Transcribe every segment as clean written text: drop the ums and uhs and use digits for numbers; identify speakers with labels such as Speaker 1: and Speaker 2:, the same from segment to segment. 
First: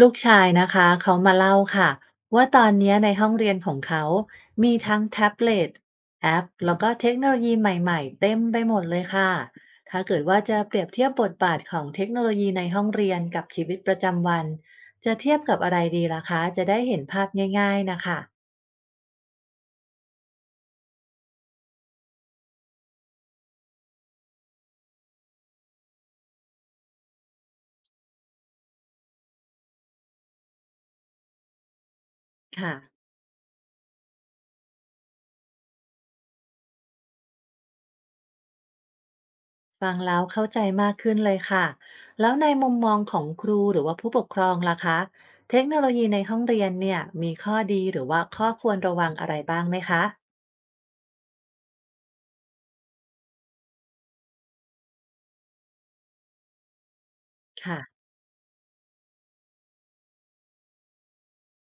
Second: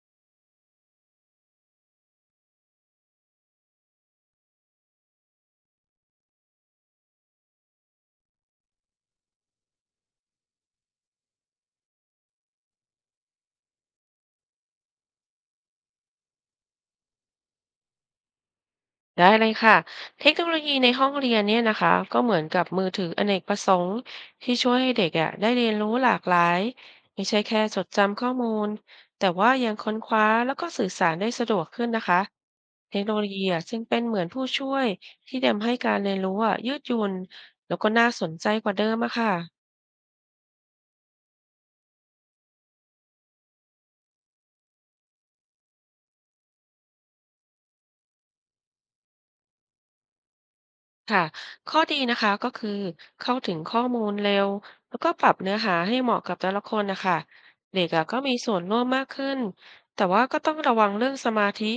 Speaker 1: ลูกชายนะคะเขามาเล่าค่ะว่าตอนเนี้ยในห้องเรียนของเขามีทั้งแท็บเล็ตแอปแล้วก็เทคโนโลยีใหม่ๆเต็มไปหมดเลยค่ะถ้าเกิดว่าจะเปรียบเทียบบทบาทของเทคโนโลยีในห้องเรียนกับชีวิตประจำวันจะเทียบกับอะไรดีล่ะคะจะได้เห็นภาพง่ายๆนะคะ
Speaker 2: ได้เลยค่ะเทคโนโลยีในห้องเรียนเนี่ยนะคะก็เหมือนกับมือถืออเนกประสงค์ที่ช่วยให้เด็กได้เรียนรู้หลากหลายไม่ใช่แค่จดจำข้อมูลแต่ว่ายังค้นคว้าแล้วก็สื่อสารได้สะดวกขึ้นนะคะ
Speaker 1: ค่ะ
Speaker 2: เทคโนโลยีซึ่งเป็นเหมือนผู้ช่วยที่ทำให้การเรียนรู้ยืดหยุ่นแล้วก็น่าสนใจกว่าเดิมอะค่ะ
Speaker 1: ฟังแล้วเข้าใจมากขึ้นเลยค่ะแล้วในมุมมองของครูหรือว่าผู้ปกครองล่ะคะเทคโนโลยีในห้องเรียนเนี่ยมีข้อดีหรือว่าข้อควรระวังอะไรบ้างไหมคะ
Speaker 2: ค่ะ ข้อดีนะคะก็คือเข้าถึงข้อมูลเร็วแล้วก็ปรับเนื้อหาให้เหมาะกับแต่ละคนนะคะ
Speaker 1: ค่ะ
Speaker 2: เด็กอะก็มีส่วนร่วมมากขึ้นแต่ว่าก็ต้องระวังเรื่องสมาธิ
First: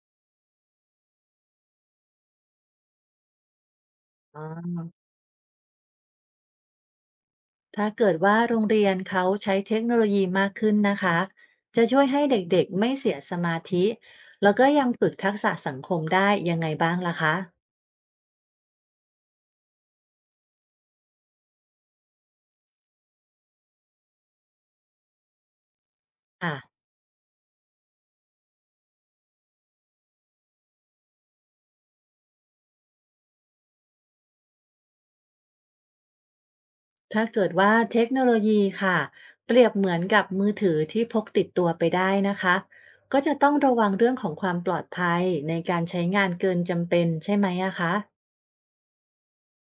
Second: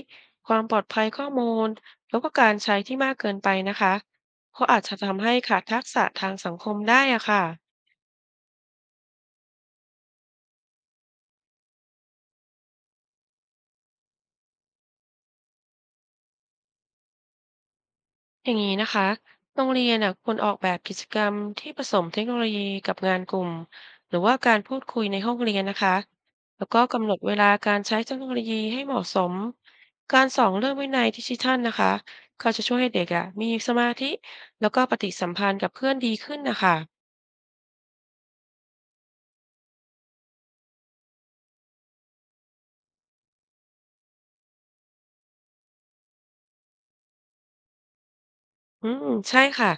Speaker 2: ความปลอดภัยข้อมูลแล้วก็การใช้ที่มากเกินไปนะคะ
Speaker 1: อ๋
Speaker 2: เพราะ
Speaker 1: อ
Speaker 2: อาจจะทำให้ขาดทักษะทางสังคมได้อะค่ะ
Speaker 1: ถ้าเกิดว่าโรงเรียนเขาใช้เทคโนโลยีมากขึ้นนะคะจะช่วยให้เด็กๆไม่เสียสมาธิ แล้วก็ยังฝึกทักษะสังคมได้ยังไงบ้างล่ะคะ
Speaker 2: อย่างนี้นะคะโรงเรียนน่ะควรออกแบบกิจกรรมที่ผสมเทคโนโลยีกับงานกลุ่มหรือว่าการพูดคุยในห้องเรียนนะคะ
Speaker 1: อ่ะ
Speaker 2: แล้วก็กำหนดเวลาการใช้เทคโนโลยีให้เหมาะสมการสอนเรื่องวินัยดิจิทัลนะคะก็จะช่วยให้เด็กมีสมาธิแล้วก็ปฏิสัมพันธ์กับเพื่อนดีขึ้นนะคะ
Speaker 1: ถ้าเกิดว่าเทคโนโลยีค่ะเปรียบเหมือนกับมือถือที่พกติดตัวไปได้นะคะก็จะต้องระวังเรื่องของความปลอดภัยในการใช้งานเกินจำเป็นใช่ไหมอะคะ
Speaker 2: อืมใช่ค่ะ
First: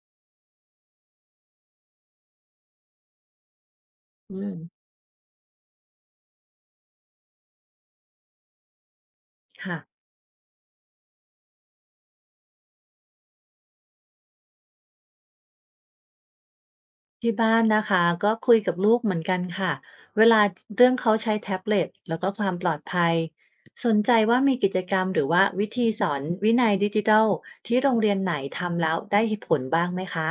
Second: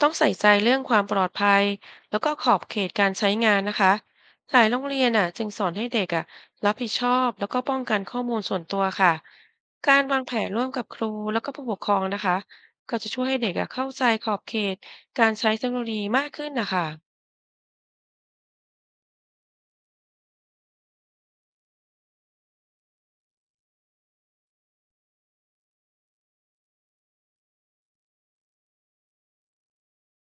Speaker 2: ต้องใส่ใจเรื่องความปลอดภัยแล้วก็ขอบเขตการใช้งานนะคะ
Speaker 1: อื
Speaker 2: ห
Speaker 1: ม
Speaker 2: ลายโรงเรียนจึงสอนให้เด็กรับผิดชอบแล้วก็ป้องกันข้อมูลส่วนตัวค่ะ
Speaker 1: ค่ะ
Speaker 2: การวางแผนร่วมกับครูแล้วก็ผู้ปกครองนะคะก็จะช่วยให้เด็กเข้าใจขอบเขตการใช้เทคโนโลยีมากขึ้นนะคะ
Speaker 1: ที่บ้านนะคะก็คุยกับลูกเหมือนกันค่ะเวลาเรื่องเขาใช้แท็บเล็ตแล้วก็ความปลอดภัยสนใจว่ามีกิจกรรมหรือว่าวิธีสอนวินัยดิจิทัลที่โรงเรียนไหนทำแล้วได้ผลบ้างไหมคะ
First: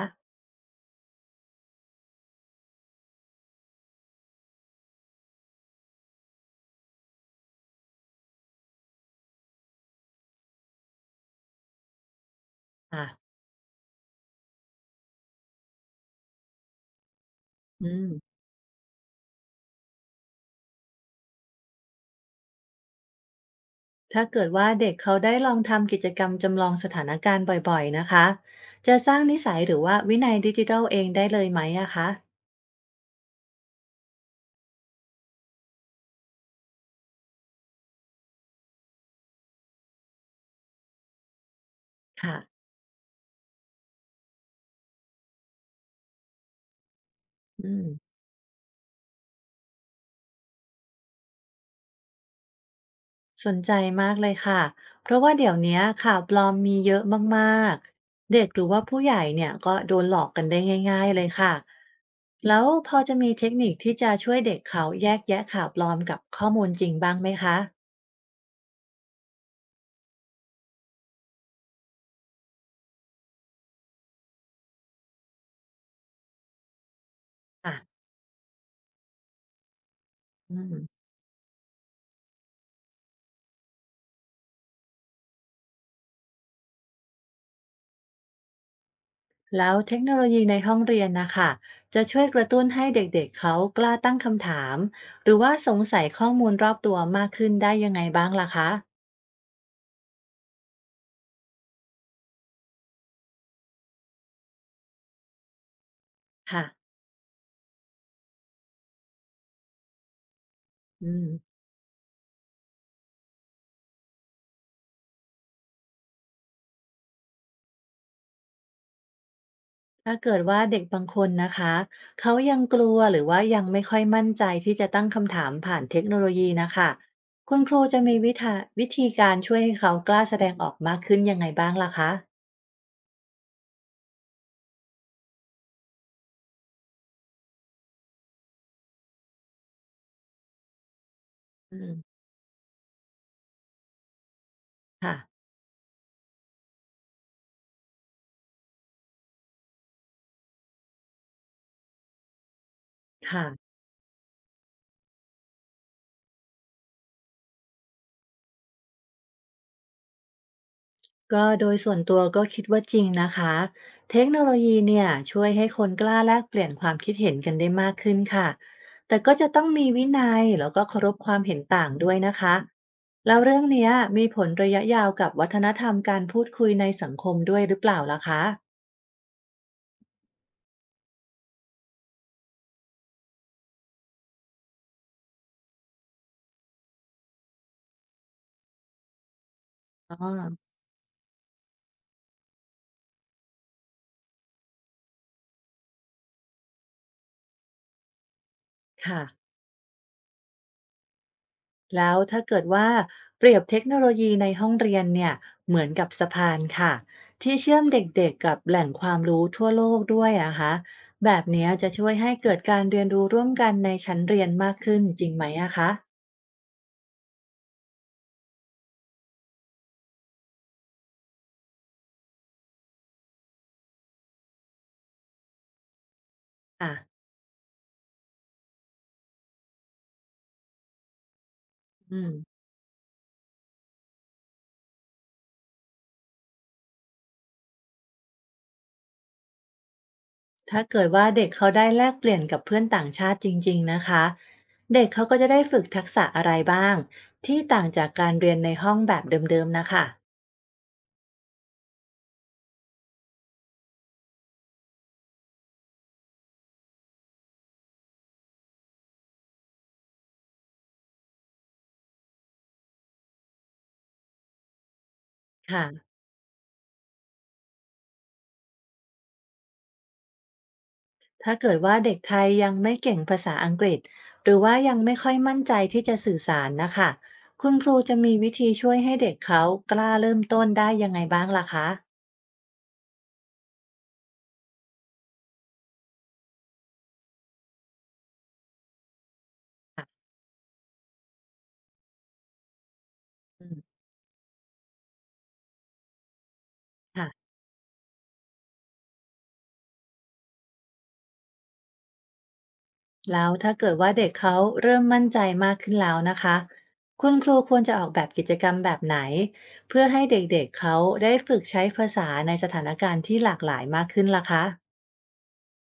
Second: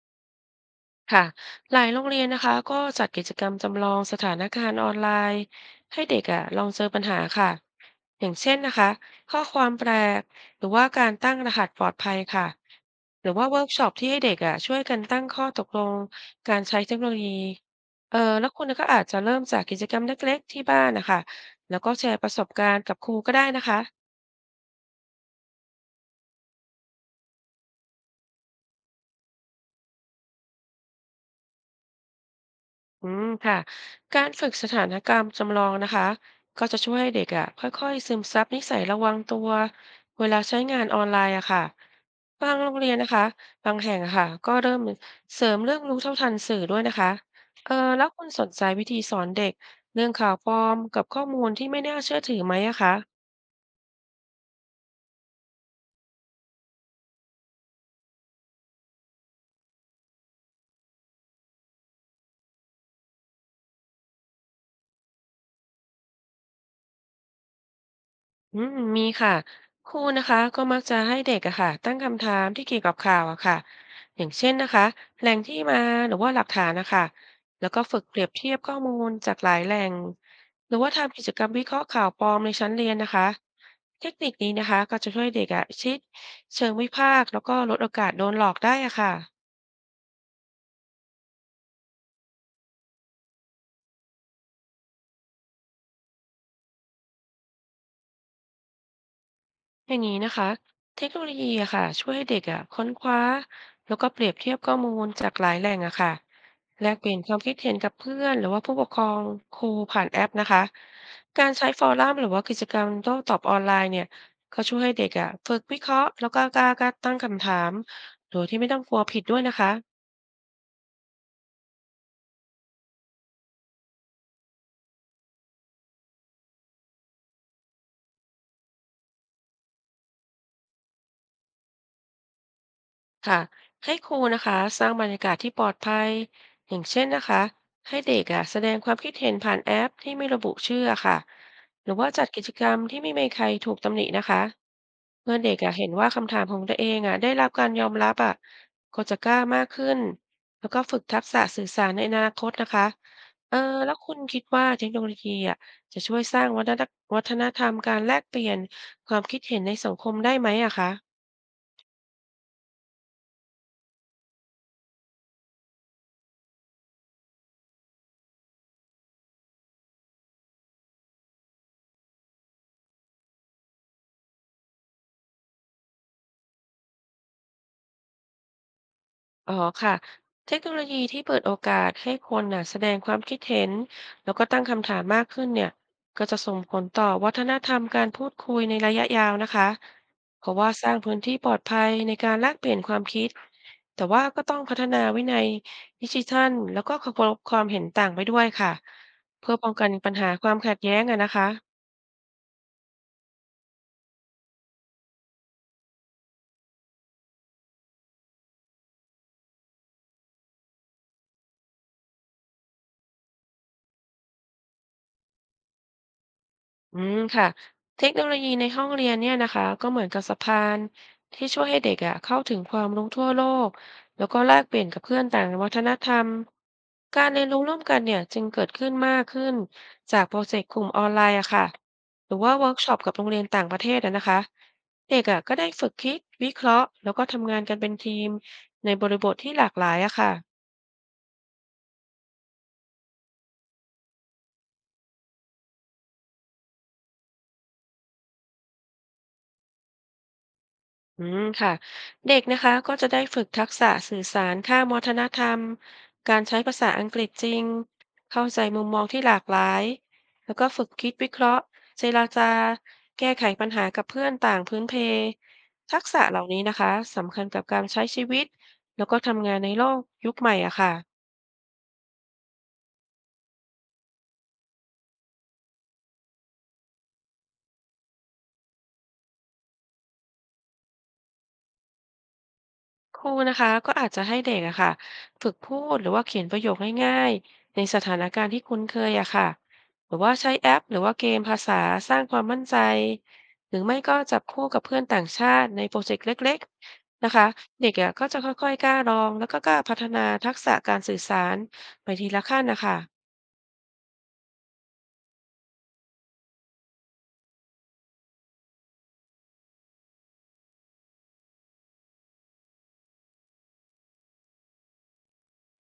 Speaker 2: ค่ะหลายโรงเรียนนะคะก็จัดกิจกรรมจำลองสถานการณ์ออนไลน์ให้เด็กลองเจอปัญหาค่ะอย่างเช่นนะคะข้อความแปลกหรือว่าการตั้งรหัสปลอดภัยค่ะ
Speaker 1: อ่ะ
Speaker 2: หรือว่าเวิร์กช็อปที่ให้เด็กช่วยกันตั้งข้อตกลงการใช้เทคโนโลยี
Speaker 1: อื
Speaker 2: อ
Speaker 1: ม
Speaker 2: แล้วคุณก็อาจจะเริ่มจากกิจกรรมเล็กๆที่บ้านนะคะแล้วก็แชร์ประสบการณ์กับครูก็ได้นะคะ
Speaker 1: ถ้าเกิดว่าเด็กเขาได้ลองทำกิจกรรมจำลองสถานการณ์บ่อยๆนะคะจะสร้างนิสัยหรือว่าวินัยดิจิทัลเองได้เลยไหมอะคะ
Speaker 2: อืมค่ะการฝึกสถานการณ์จำลองนะคะก็จะช่วยให้เด็กค่อยๆซึมซับนิสัยระวังตัวเวลาใช้งานออนไลน์อะค่ะ
Speaker 1: ค่ะ
Speaker 2: บางโรงเรียนนะคะบางแห่งอะค่ะก็เริ่มเสริมเรื่องรู้เท่าทันสื่อด้วยนะคะอ
Speaker 1: อื
Speaker 2: แล้ว
Speaker 1: ม
Speaker 2: คุณสนใจวิธีสอนเด็กเรื่องข่าวปลอมกับข้อมูลที่ไม่น่าเชื่อถือไหมอะคะ
Speaker 1: สนใจมากเลยค่ะ เพราะว่าเดี๋ยวเนี้ยข่าวปลอมมีเยอะมากๆ เด็กหรือว่าผู้ใหญ่เนี่ยก็โดนหลอกกันได้ง่ายๆเลยค่ะแล้วพอจะมีเทคนิคที่จะช่วยเด็กเขาแยกแยะข่าวปลอมกับข้อมูลจริงบ้างไหมคะ
Speaker 2: อืมมีค่ะครูนะคะก็มักจะให้เด็กอะค่ะตั้งคำถามที่เกี่ยวกับข่าวอะค่ะอย่างเช่นนะคะแหล่งที่มาหรือว่าหลักฐานนะคะแล้ว
Speaker 1: อ่ะ
Speaker 2: ก็ฝึกเปรียบเทียบข้อมูลจากหลายแหล่ง
Speaker 1: อื
Speaker 2: หรือ
Speaker 1: ม
Speaker 2: ว่าทำกิจกรรมวิเคราะห์ข่าวปลอมในชั้นเรียนนะคะเทคนิคนี้นะคะก็จะช่วยเด็กอะชิดเชิงวิพากษ์แล้วก็ลดโอกาสโดนหลอกได้อะค่ะ
Speaker 1: แล้วเทคโนโลยีในห้องเรียนนะคะ จะช่วยกระตุ้นให้เด็กๆเขากล้าตั้งคำถามหรือว่าสงสัยข้อมูลรอบตัวมากขึ้นได้ยังไงบ้างล่ะคะ
Speaker 2: อย่างนี้นะคะเทคโนโลยีอะค่ะช่วยให้เด็กอะค้นคว้าแล้วก็เปรียบเทียบข้อมูลจากหลายแหล่งอะค่ะ
Speaker 1: ค่ะ
Speaker 2: แลกเปลี่ยนความคิดเห็นกับเพื่อนหรือว่าผู้ปกครองครูผ่านแอปนะคะ
Speaker 1: อืม
Speaker 2: การใช้ฟอรัมหรือว่ากิจกรรมโต้ตอบออนไลน์เนี่ยก็ช่วยให้เด็กอะฝึกวิเคราะห์แล้วก็กล้าตั้งคำถามโดยที่ไม่ต้องกลัวผิดด้วยนะคะ
Speaker 1: ถ้าเกิดว่าเด็กบางคนนะคะเขายังกลัวหรือว่ายังไม่ค่อยมั่นใจที่จะตั้งคำถามผ่านเทคโนโลยีนะคะคุณครูจะมีวิธีการช่วยให้เขากล้าแสดงออกมากขึ้นยังไงบ้างล่ะคะ
Speaker 2: ค่ะให้ครูนะคะสร้างบรรยากาศที่ปลอดภัยอย่างเช่นนะคะให้เด็กแสดงความคิดเห็นผ่านแอปที่ไม่ระบุชื่อค่ะ
Speaker 1: อื
Speaker 2: หรื
Speaker 1: ม
Speaker 2: อว่าจัดกิจกรรมที่ไม่มีใครถูกตำหนินะคะ
Speaker 1: ค่ะ
Speaker 2: เมื่อเด็กเห็นว่าคำถามของตัวเองได้รับการยอมรับก็จะกล้ามากขึ้นแล้วก็ฝึกทักษะสื่อสารในอนาคตนะคะ
Speaker 1: ค่ะ
Speaker 2: อแล้วคุณคิดว่าเทคโนโลยีจะช่วยสร้างวัฒนธรรมการแลกเปลี่ยนความคิดเห็นในสังคมได้ไหมอะคะ
Speaker 1: ก็โดยส่วนตัวก็คิดว่าจริงนะคะ เทคโนโลยีเนี่ยช่วยให้คนกล้าแลกเปลี่ยนความคิดเห็นกันได้มากขึ้นค่ะ แต่ก็จะต้องมีวินัยแล้วก็เคารพความเห็นต่างด้วยนะคะ แล้วเรื่องเนี้ยมีผลระยะยาวกับวัฒนธรรมการพูดคุยในสังคมด้วยหรือเปล่าล่ะคะ
Speaker 2: อ๋อค่ะเทคโนโลยีที่เปิดโอกาสให้คนน่ะแสดงความคิดเห็นแล้วก็ตั้งคำถามมากขึ้นเนี่ยก็จะส่งผลต่อวัฒนธรรมการพูดคุยในระยะยาวนะคะ
Speaker 1: อ๋
Speaker 2: เพราะ
Speaker 1: อ
Speaker 2: ว่าสร้างพื้นที่ปลอดภัยในการแลกเปลี่ยนความคิด แต่ว่าก็ต้องพัฒนาวินัยดิจิทัลแล้วก็เคารพความเห็นต่างไปด้วยค่ะ
Speaker 1: ค่ะ
Speaker 2: เพื่อป้องกันปัญหาความขัดแย้งอะนะคะ
Speaker 1: แล้วถ้าเกิดว่าเปรียบเทคโนโลยีในห้องเรียนเนี่ยเหมือนกับสะพานค่ะที่เชื่อมเด็กๆกับแหล่งความรู้ทั่วโลกด้วยนะคะแบบเนี้ยจะช่วยให้เกิดการเรียนรู้ร่วมกันในชั้นเรียนมากขึ้นจริงไหมอะคะ
Speaker 2: อืมค่ะเทคโนโลยีในห้องเรียนเนี่ยนะคะก็เหมือนกับสะพานที่ช่วยให้เด็กอ่ะเข้าถึงความรู้ทั่วโลกแล้วก็แลกเปลี่ยนกับเพื่อนต่างวัฒนธรรม
Speaker 1: อ่ะ
Speaker 2: การเรียนรู้ร่วมกันเนี่ยจึงเกิดขึ้นมากขึ้นจากโปรเจกต์กลุ่มออนไลน์อะค่ะ
Speaker 1: อื
Speaker 2: ห
Speaker 1: ม
Speaker 2: รือว่าเวิร์กช็อปกับโรงเรียนต่างประเทศอะนะคะเด็กอ่ะก็ได้ฝึกคิดวิเคราะห์แล้วก็ทำงานกันเป็นทีมในบริบทที่หลากหลายอะค่ะ
Speaker 1: ถ้าเกิดว่าเด็กเขาได้แลกเปลี่ยนกับเพื่อนต่างชาติจริงๆนะคะเด็กเขาก็จะได้ฝึกทักษะอะไรบ้างที่ต่างจากการเรียนในห้องแบบเดิมๆนะคะ
Speaker 2: อืมค่ะเด็กนะคะก็จะได้ฝึกทักษะสื่อสารข้ามวัฒนธรรมการใช้ภาษาอังกฤษจริงเข้าใจมุมมองที่หลากหลายแล้วก็ฝึกคิดวิเคราะห์เจรจาแก้ไขปัญหากับเพื่อนต่างพื้นเพทัก
Speaker 1: ค่ะ
Speaker 2: ษะเหล่านี้นะคะสำคัญกับการใช้ชีวิตแล้วก็ทำงานในโลกยุคใหม่อะค่ะ
Speaker 1: ถ้าเกิดว่าเด็กไทยยังไม่เก่งภาษาอังกฤษหรือว่ายังไม่ค่อยมั่นใจที่จะสื่อสารนะคะคุณครูจะมีวิธีช่วยให้เด็กเขากล้าเริ่มต้นได้ยังไงบ้างล่ะคะ
Speaker 2: ครูนะคะก็อาจจะให้เด็กอะค่ะฝึกพูดหรือว่าเขียนประโยคง่ายๆในสถานการณ์ที่คุ้นเคยอะค่ะหรือว่าใช้แอปหรือว่าเกมภาษาสร้างความมั่นใจ
Speaker 1: อื
Speaker 2: หรือ
Speaker 1: ม
Speaker 2: ไม่ก็จับคู่กับเพื่อนต่างชาติในโปรเจกต์เล็กๆ
Speaker 1: ค่ะ
Speaker 2: นะคะเด็กอะก็จะค่อยๆกล้าลองแล้วก็กล้าพัฒนาทักษะการสื่อสารไปทีละขั้นนะคะ
Speaker 1: แล้วถ้าเกิดว่าเด็กเขาเริ่มมั่นใจมากขึ้นแล้วนะคะคุณครูควรจะออกแบบกิจกรรมแบบไหนเพื่อให้เด็กๆเขาได้ฝึกใช้ภาษาในสถานการณ์ที่หลากหลายมากขึ้นล่ะคะ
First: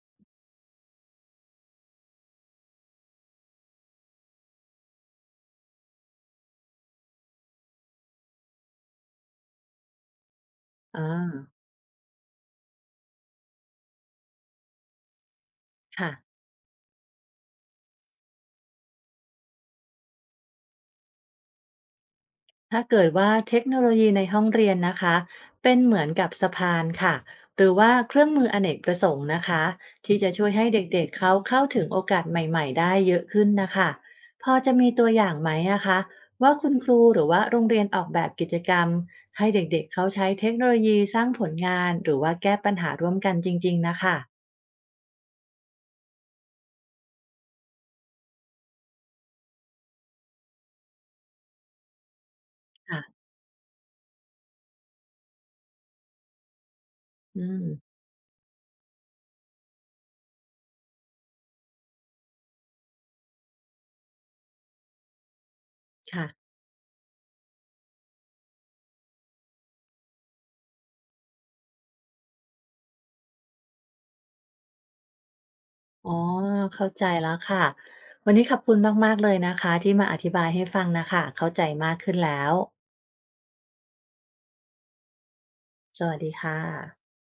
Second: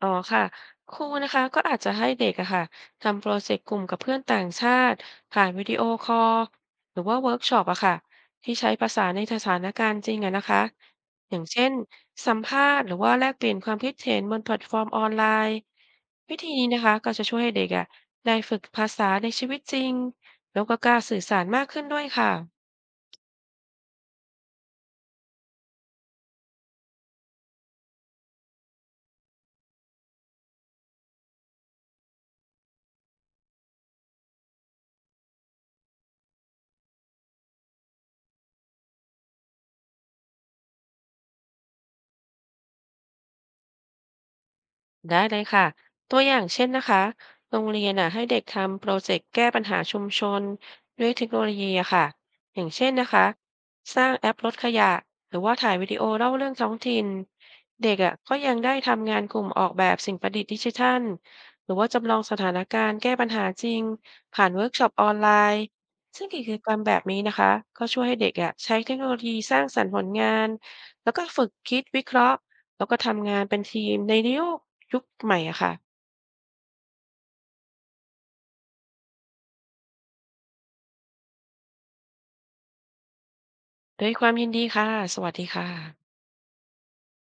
Speaker 2: อ๋อค่ะครูนะคะก็อาจจะให้เด็กอะค่ะทำโปรเจกต์กลุ่มกับเพื่อนต่างชาติผ่านวิดีโอคอลหรือว่าเวิร์กช็อปอะค่ะที่ใช้ภาษาในสถานการณ์จริงอะนะคะ
Speaker 1: อ่า
Speaker 2: อย่างเช่นสัมภาษณ์หรือว่าแลกเปลี่ยนความคิดเห็นบนแพลตฟอร์มออนไลน์
Speaker 1: ค่ะ
Speaker 2: วิธีนี้นะคะก็จะช่วยให้เด็กอะได้ฝึกภาษาในชีวิตจริงแล้วก็กล้าสื่อสารมากขึ้นด้วยค่ะ
Speaker 1: ถ้าเกิดว่าเทคโนโลยีในห้องเรียนนะคะเป็นเหมือนกับสะพานค่ะหรือว่าเครื่องมืออเนกประสงค์นะคะที่จะช่วยให้เด็กๆเขาเข้าถึงโอกาสใหม่ๆได้เยอะขึ้นนะคะพอจะมีตัวอย่างไหมอะคะว่าคุณครูหรือว่าโรงเรียนออกแบบกิจกรรมให้เด็กๆเขาใช้เทคโนโลยีสร้างผลงานหรือว่าแก้ปัญหาร่วมกันจริงๆนะคะ
Speaker 2: ได้เลยค่ะตัวอย่างเช่นนะคะโรงเรียนอ่ะให้เด็กทำโปรเจกต์แก้ปัญหาชุมชนด้วยเทคโนโลยีอะค่ะอย่างเช่นนะ
Speaker 1: ค่ะ
Speaker 2: คะสร้างแอปลดขยะหรือว่าถ่ายวิดีโอเล่าเรื่องท้องถิ่น
Speaker 1: อืม
Speaker 2: เด็กอะก็ยังได้ทำงานกลุ่มออกแบบสิ่งประดิษฐ์ดิจิทัลหรือว่าจำลองสถานการณ์แก้ปัญหาจริงผ่านเวิร์กช็อปออนไลน์ซึ่
Speaker 1: ค่ะ
Speaker 2: งกิจกรรมแบบนี้นะคะก็ช่วยให้เด็กอะใช้เทคโนโลยีสร้างสรรค์ผลงานแล้วก็ฝึกคิดวิเคราะห์แล้วก็ทำงานเป็นทีมในโลก ยุคใหม่อะค่ะ
Speaker 1: อ๋อเข้าใจแล้วค่ะวันนี้ขอบคุณมากๆเลยนะคะที่มาอธิบายให้ฟังน่ะค่ะเข้าใจมากขึ้นแล้ว
Speaker 2: ด้วยความยินดีค่ะ สวัสดีค่ะ
Speaker 1: สวัสดีค่ะ